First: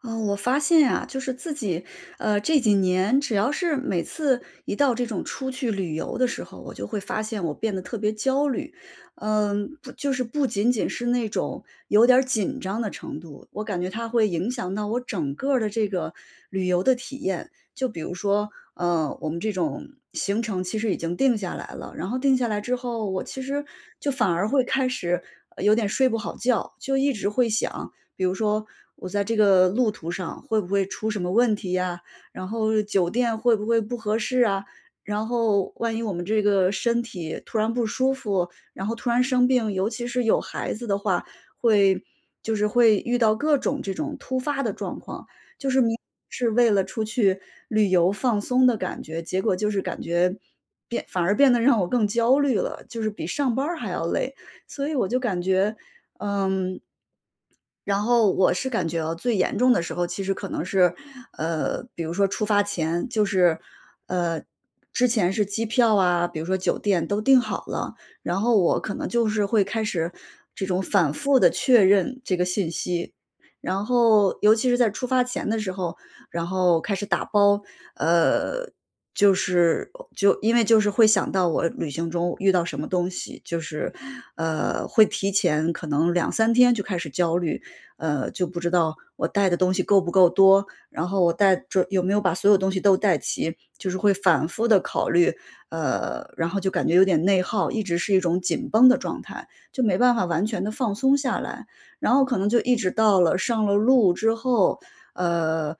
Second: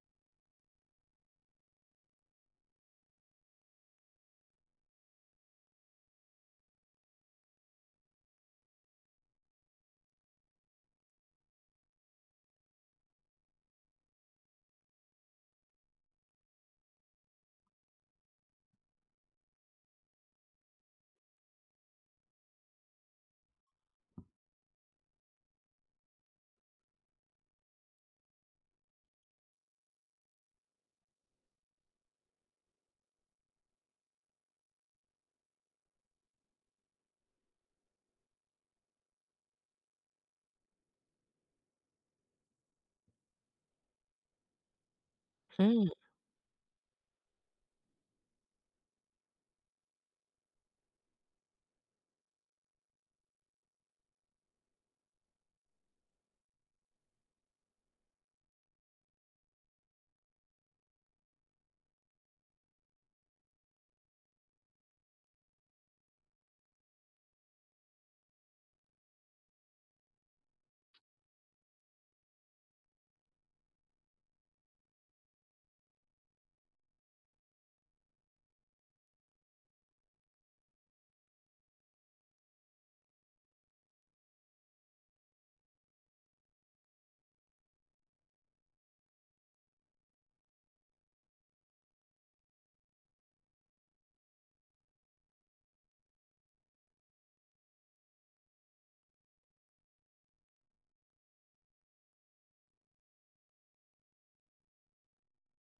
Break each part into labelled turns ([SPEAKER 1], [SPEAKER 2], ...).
[SPEAKER 1] 啊，我发现呀，就是自己，这几年只要是每次一到这种出去旅游的时候，我就会发现我变得特别焦虑。嗯，不，就是不仅仅是那种有点儿紧张的程度，我感觉它会影响到我整个儿的这个旅游的体验。就比如说，我们这种行程其实已经定下来了，然后定下来之后，我其实就反而会开始有点睡不好觉，就一直会想，比如说我在这个路途上会不会出什么问题呀？然后酒店会不会不合适啊？然后万一我们这个身体突然不舒服，然后突然生病，尤其是有孩子的话，会就是会遇到各种这种突发的状况。就是
[SPEAKER 2] 嗯，
[SPEAKER 1] 明是为了出去旅游放松的感觉，结果就是感觉变反而变得让我更焦虑了，就是比上班儿还要累。所以我就感觉，嗯，然后我是感觉啊，最严重的时候其实可能是，比如说出发前，就是，呃，之前是机票啊，比如说酒店都订好了，然后我可能就是会开始这种反复的确认这个信息。然后尤其是在出发前的时候，然后开始打包，呃，就是就因为就是会想到我旅行中遇到什么东西，就是，会提前可能两三天就开始焦虑，就不知道我带的东西够不够多，然后我带着有没有把所有东西都带齐，就是会反复的考虑，然后就感觉有点内耗，一直是一种紧绷的状态，就没办法完全的放松下来。然后可能就一直到了上了路之后，呃，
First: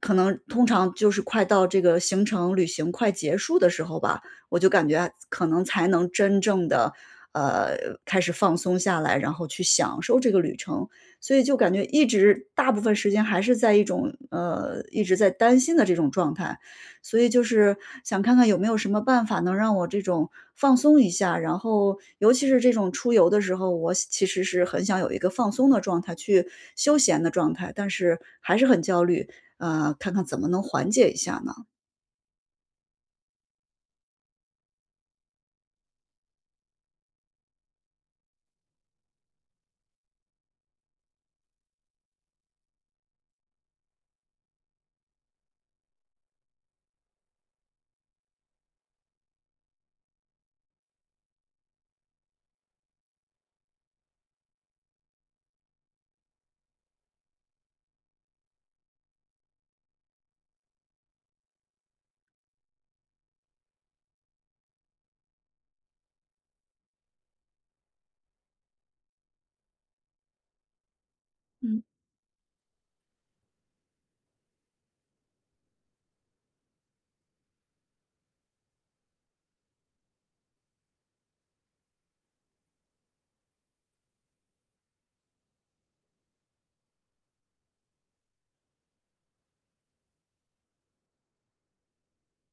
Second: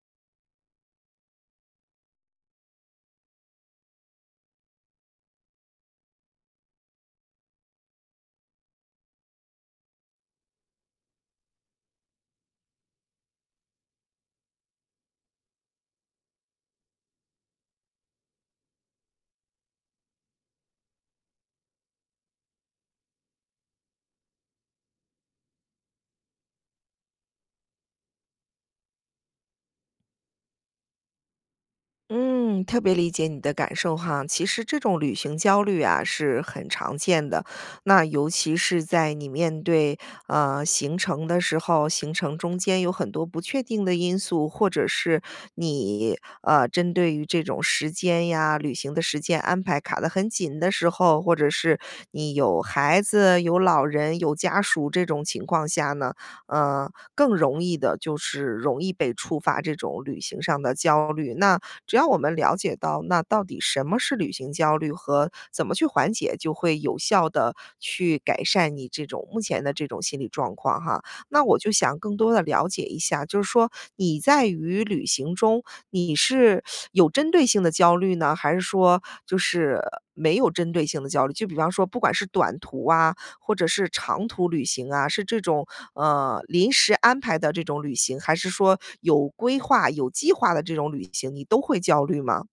[SPEAKER 1] 可能通常就是快到这个行程旅行快结束的时候吧，我就感觉啊可能才能真正的呃，开始放松下来，然后去享受这个旅程。所以就感觉一直大部分时间还是在一种，一直在担心的这种状态。所以就是想看看有没有什么办法能让我这种放松一下，然后尤其是这种出游的时候，我其实是很想有一个放松的状态，去休闲的状态，但是还是很焦虑，看看怎么能缓解一下呢？
[SPEAKER 2] 嗯，特别理解你的感受哈。其实这种旅行焦虑啊是很常见的，那尤其是在你面对行程的时候，行程中间有很多不确定的因素，或者是你针对于这种时间呀、旅行的时间安排卡得很紧的时候，或者是你有孩子、有老人、有家属这种情况下呢，更容易的就是容易被触发这种旅行上的焦虑。那只要我们了解到那到底什么是旅行焦虑和怎么去缓解，就会有效的去改善你这种目前的这种心理状况哈。那我就
[SPEAKER 1] 嗯。
[SPEAKER 2] 想更多的了解一下，就是说你在于旅行中，你是有针对性的焦虑呢，还是说就是没有针对性的焦虑？就比方说不管是短途啊，或者是长途旅行啊，是这种，临时安排的这种旅行，还是说有规划、有计划的这种旅行，你都会焦虑吗？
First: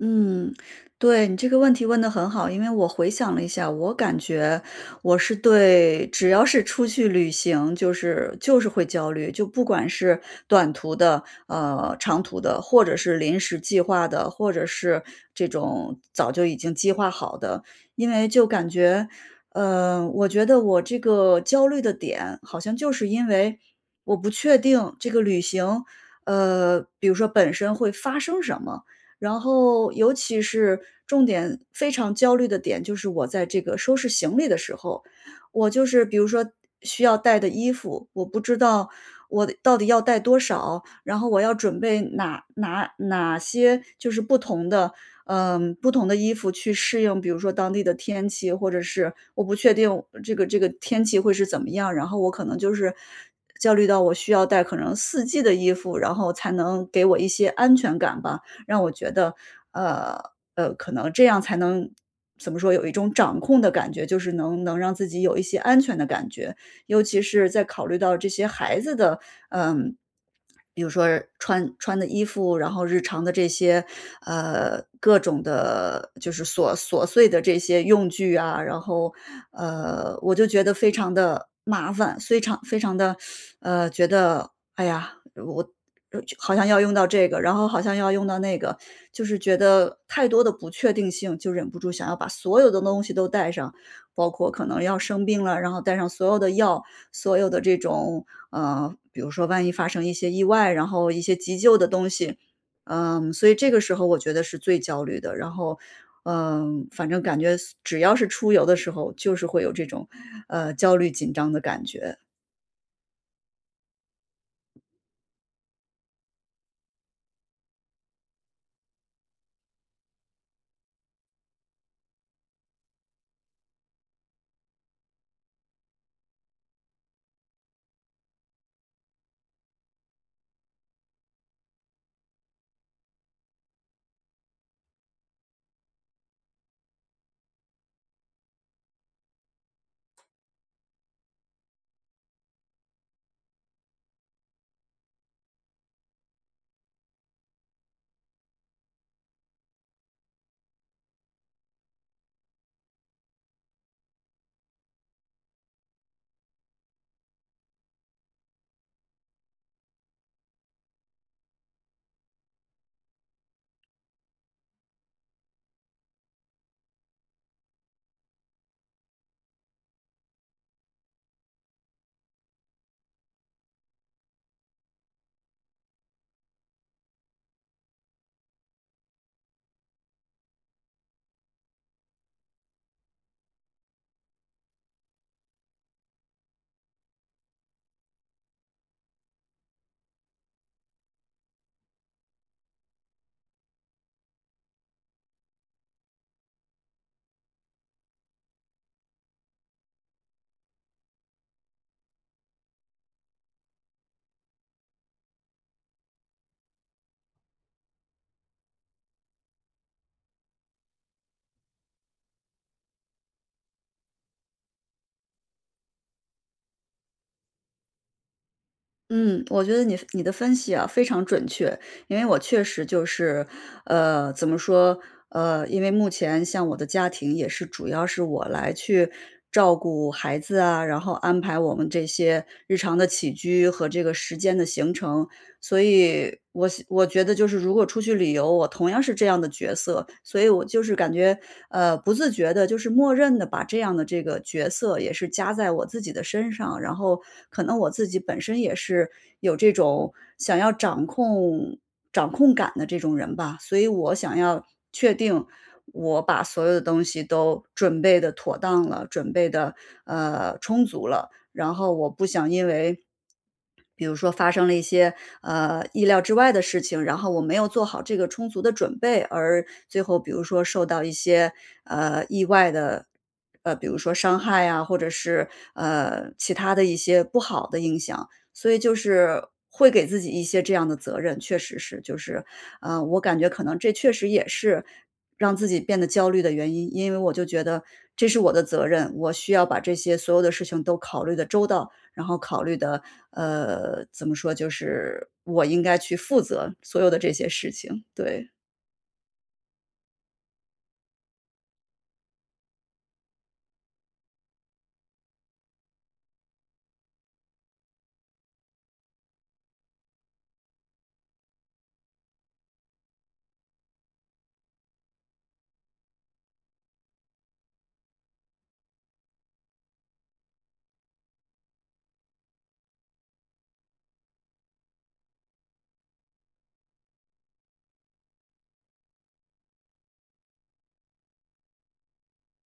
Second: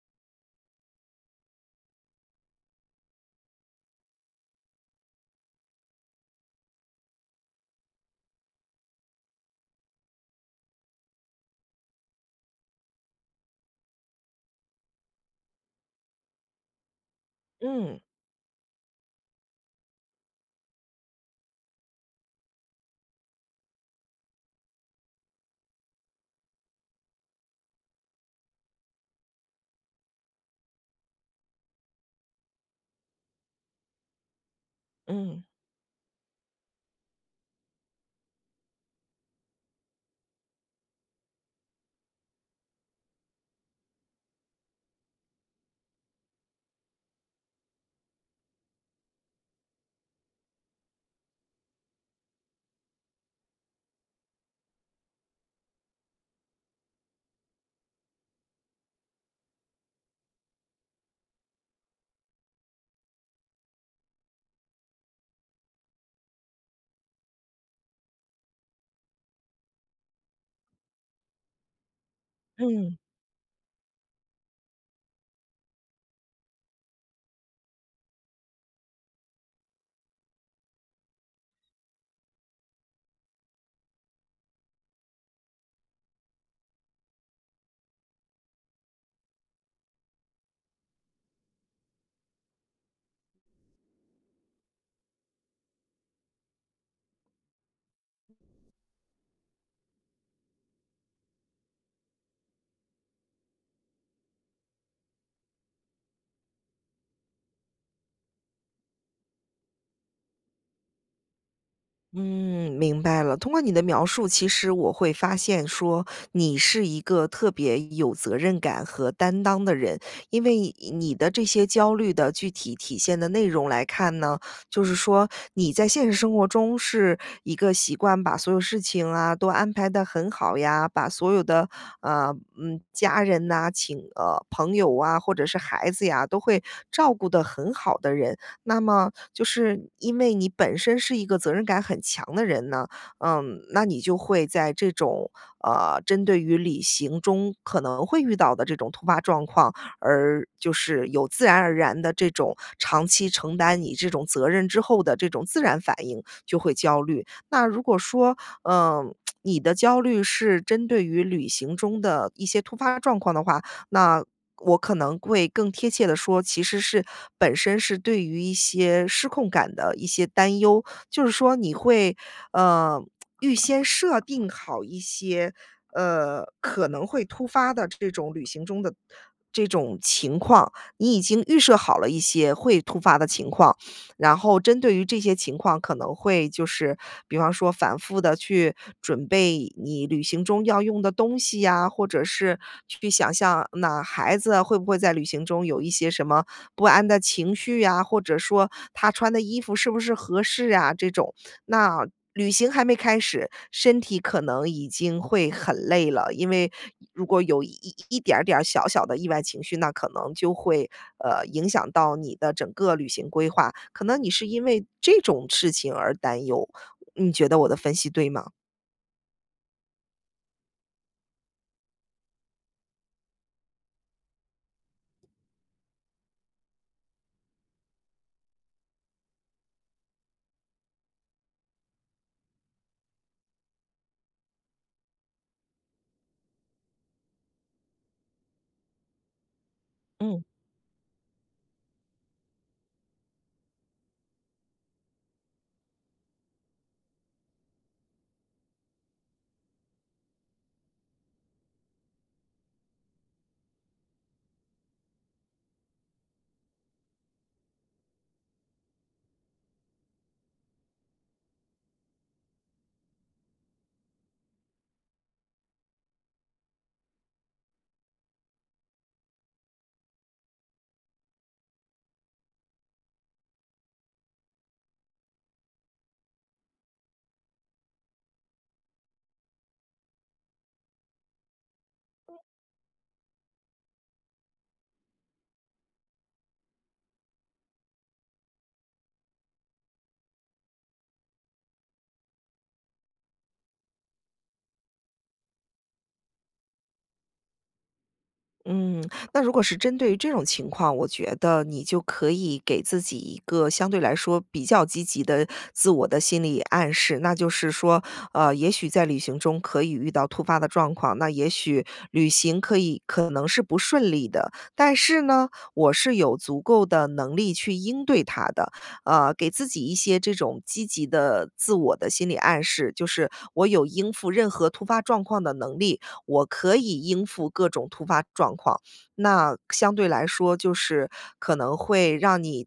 [SPEAKER 1] 嗯，对，你这个问题问的很好，因为我回想了一下，我感觉我是对只要是出去旅行，就是会焦虑，就不管是短途的、长途的，或者是临时计划的，或者是这种早就已经计划好的。
[SPEAKER 2] 嗯，
[SPEAKER 1] 因为就感觉，我觉得我这个焦虑的点好像就是因为我不确定这个旅行，比如说本身会发生什么。然后尤其是重点非常焦虑的点，就是我在这个收拾行李的时候，
[SPEAKER 2] 嗯。
[SPEAKER 1] 我就是比如说需要带的衣服，我不知道我到底要带多少，然后我要准备哪些就是不同的，嗯，不同的衣服去适应，比如说当地的天气，或者是我不确定这个天气会是怎么样，然后我可能就是焦虑到我需要带可能四季的衣服，然后才能给我一些安全感吧。让我觉得，呃可能这样才能怎么说，有一种掌控的感觉，就是能让自己有一些安全的感觉。尤其是在考虑到这些孩子的，嗯，比如说穿的衣服，然后
[SPEAKER 2] 嗯。
[SPEAKER 1] 日常的这些，各种的，就是琐碎的这些用具啊，然后，我就觉得非常的麻烦，非常的，觉得，哎呀，我好像要用到这个，然后好像要用到那个，就是觉得太多的不确定性，就忍不住想要把所有的东西都带上，包括可能要生病了，然后带上所有的药，所有的这种，比如说万一发生一些意外，然后一些急救的东西，嗯，所以这个时候我觉得是最焦虑的。然后，嗯，反正感觉只要是出游的时候，就是会有这种，焦虑紧张的感觉。
[SPEAKER 2] 嗯，明白了。通过你的描述，其实我会发现说你是一个特别有责任感和担当的人，因为你的这些焦虑的具体体现的内容来看呢，就是说你在现实生活中是一个习惯把所有事情啊都安排的很好呀，把所有的家人呐、请朋友啊，或者是孩子呀，都会照顾的很好的人。那么就是因为你本身是一个责任感很强的人呢，嗯，那你就会在这种针对于旅行中可能会遇到的这种突发状况，而就是有自然而然的这种长期承担你这种责任之后的这种自然反应，就会焦虑。那如果说，嗯、你的焦虑是针对于旅行中的一些突发状况的话，那我可能会更贴切的说，其实是本身是对于一些失控感的一些担忧，就是说你会，呃，预先设定好一些，可能会突发的这种旅行中的这种情况，你已经预设好了一些会突发的情况。然后针对于这些情况，可能会就是比方说反复的去准备你旅行中要用的东西呀，或者是去想象那孩子会不会在旅行中有一些什么不安的情绪呀，或者说他穿的衣服是不是合适呀，这种。那旅行还没开始，身体可能已经会很累了，因为如果有一点儿小小的意外情绪，那可能就会影响到你的整个旅行规划。可能你是因为这种事情而担忧，你觉得我的分析对吗？
[SPEAKER 1] 嗯，我觉得你的分析啊非常准确，因为我确实就是，怎么说，因为目前像我的家庭也是主要是我来去照顾孩子啊，然后安排我们这些日常的起居和这个时间的行程，所以我觉得就是如果出去旅游，我同样是这样的角色，所
[SPEAKER 2] 嗯。
[SPEAKER 1] 以我就是感觉，不自觉的，就是默认的把这样的这个角色也是加在我自己的身上，然后可能我自己本身也是有这种想要掌控感的这种人吧，所以我想要确定我把所有的东西都准备的妥当了，准备的充足了，然后我不想因为比如说发生了一些意料之外的事情，然后我没有做好这个充足的准备，而最后比如说受到一些意外的，比如说伤害啊，或者是其他的一些不好的影响，所以就是会给自己一些这样的责任，确实是，就是我感觉可能这确实也是让自己变得焦虑的原因，因为我就觉得这是我的责任，我需要把这些所有的事情都考虑的周到。然后考虑的，怎么说，就是我应该去负责所有的这些事情，对。
[SPEAKER 2] 嗯，那如果是针对于这种情况，我觉得你就可以给自己一个相对来说比较积极的自我的心理暗示，那就是说，也许在旅行中可以遇到突发的状况，那也许旅行可以可能是不顺利的，但是呢，我是有足够的能力去应对它的，给自己一些这种积极的自我的心理暗示，就是我有应付任何突发状况的能力，我可以应付各种突发状况。那相对来说，就是可能会让你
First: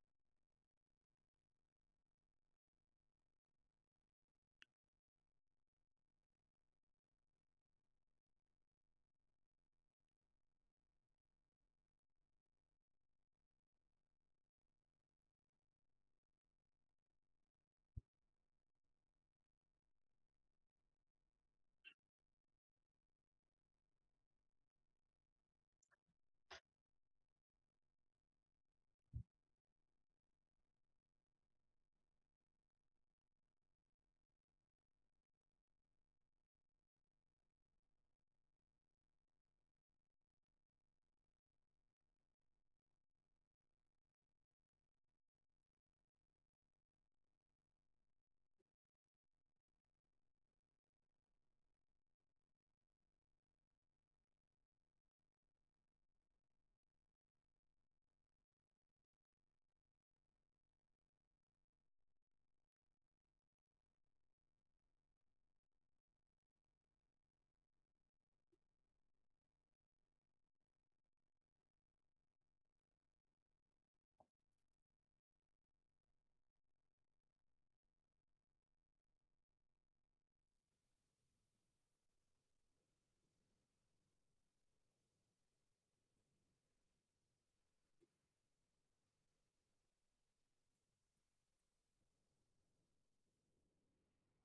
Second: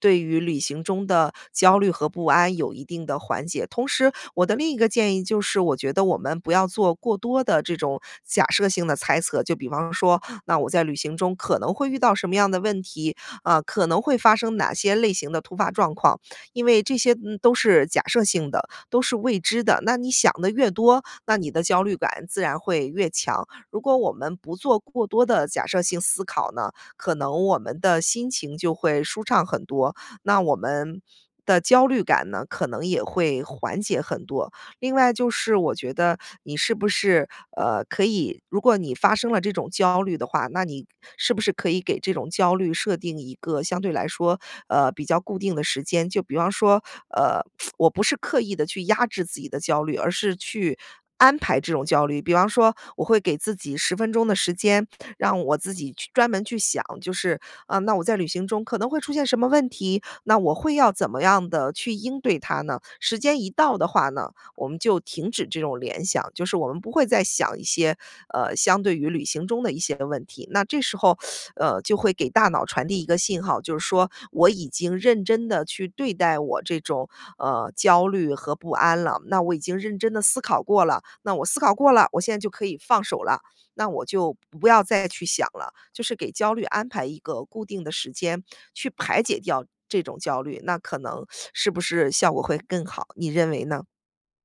[SPEAKER 2] 对于旅行中的焦虑和不安有一定的缓解。同时，我的另一个建议就是，我觉得我们不要做过多的这种假设性的猜测，就比方说，那我在旅行中可能会遇到什么样的问题，啊，可能会发生哪些类型的突发状况，因为这些嗯都是假设性的。都是未知的。那你想的越多，那你的焦虑感自然会越强。如果我们不做过多的假设性思考呢，可能我们的心情就会舒畅很多，那我们的焦虑感呢，可能也会缓解很多。另外就是我觉得你是不是，可以如果你发生了这种焦虑的话，那你是不是可以给这种焦虑设定一个相对来说，比较固定的时间？就比方说，呃，我不是刻意的去压制自己的焦虑，而是去安排这种焦虑。比方说我会给自己10分钟的时间，让我自己去专门去想，就是，啊，那我在旅行中可能会出现什么问题，那我会要怎么样的去应对它呢？时间一到的话呢我们就停止这种联想，就是我们不会再想一些，相对于旅行中的一些问题。那这时候，就会给大脑传递一个信号，就是说我已经认真的去对待我这种，焦虑和不安了，那我已经认真的思考过了，那我思考过了，我现在就可以放手了，那我就不要再去想了。就是给焦虑安排一个固定的时间，去排解掉这种焦虑，那可能是不是效果会更好，你认为呢？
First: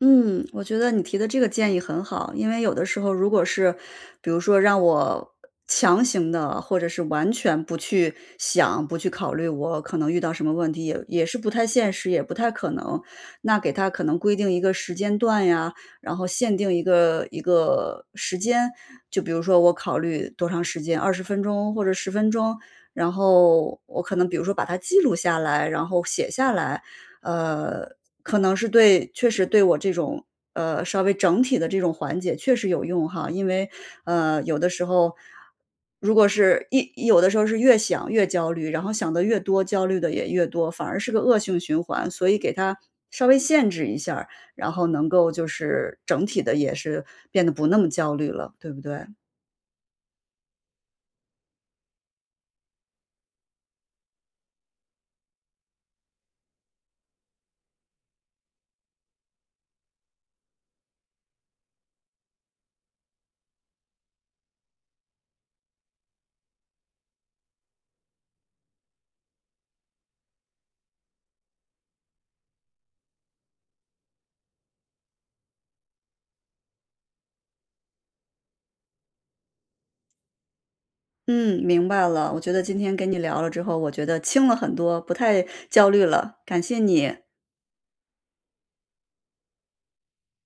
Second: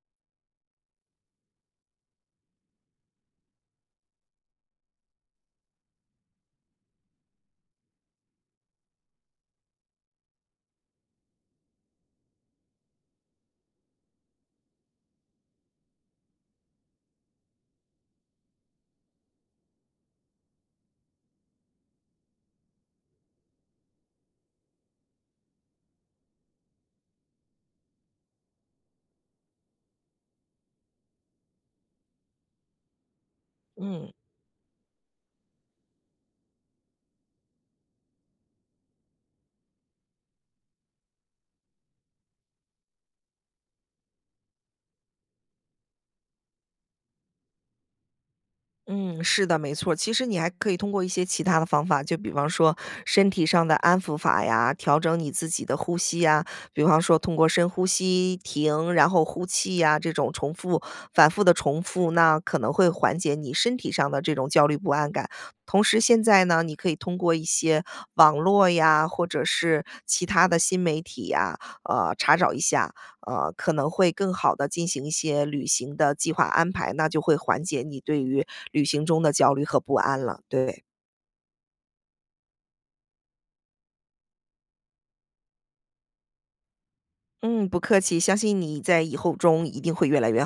[SPEAKER 1] 嗯，我觉得你提的这个建议很好，因为有的时候如果是，比如说让我强行的，或者是完全不去想、不去考虑我可能遇到什么问题，也是不太现实，也不太可能。那给他可能规定一个时间段呀，然后限定一个时间，就比如说我考虑多长时间，20分钟或者十分钟，然后我可能比如说把它记录下来，然后写下来。呃，可能是对确实对我这种，稍微整体的这种缓解确实有用哈。因为，
[SPEAKER 2] 嗯。
[SPEAKER 1] 有的时候如果是一有的时候是越想越焦虑，然后想的越多，焦虑的也越多，反而是个恶性循环。所以给它稍微限制一下儿然后能够就是整体的也是变得不那么焦虑了，对不对？
[SPEAKER 2] 嗯，是的，没错。其实你还可以通过一些其他的方法，就比方说身体上的安抚法呀，调整你自己的呼吸呀，比方说通过深呼吸、停，然后呼气呀，这种重复、反复的重复，那可能会缓解你身体上的这种焦虑不安感。同时，现在呢，你可以通过一些网络呀，或者是其他的新媒体呀，查找一下，可能会更好的进行一些旅行的计划安排，那就会缓解你对于旅行中的焦虑和不安了，对。
[SPEAKER 1] 嗯，明白了，我觉得今天跟你聊了之后，我觉得轻了很多，不太焦虑了，感谢你。
[SPEAKER 2] 嗯，不客气，相信你在以后中一定会越来越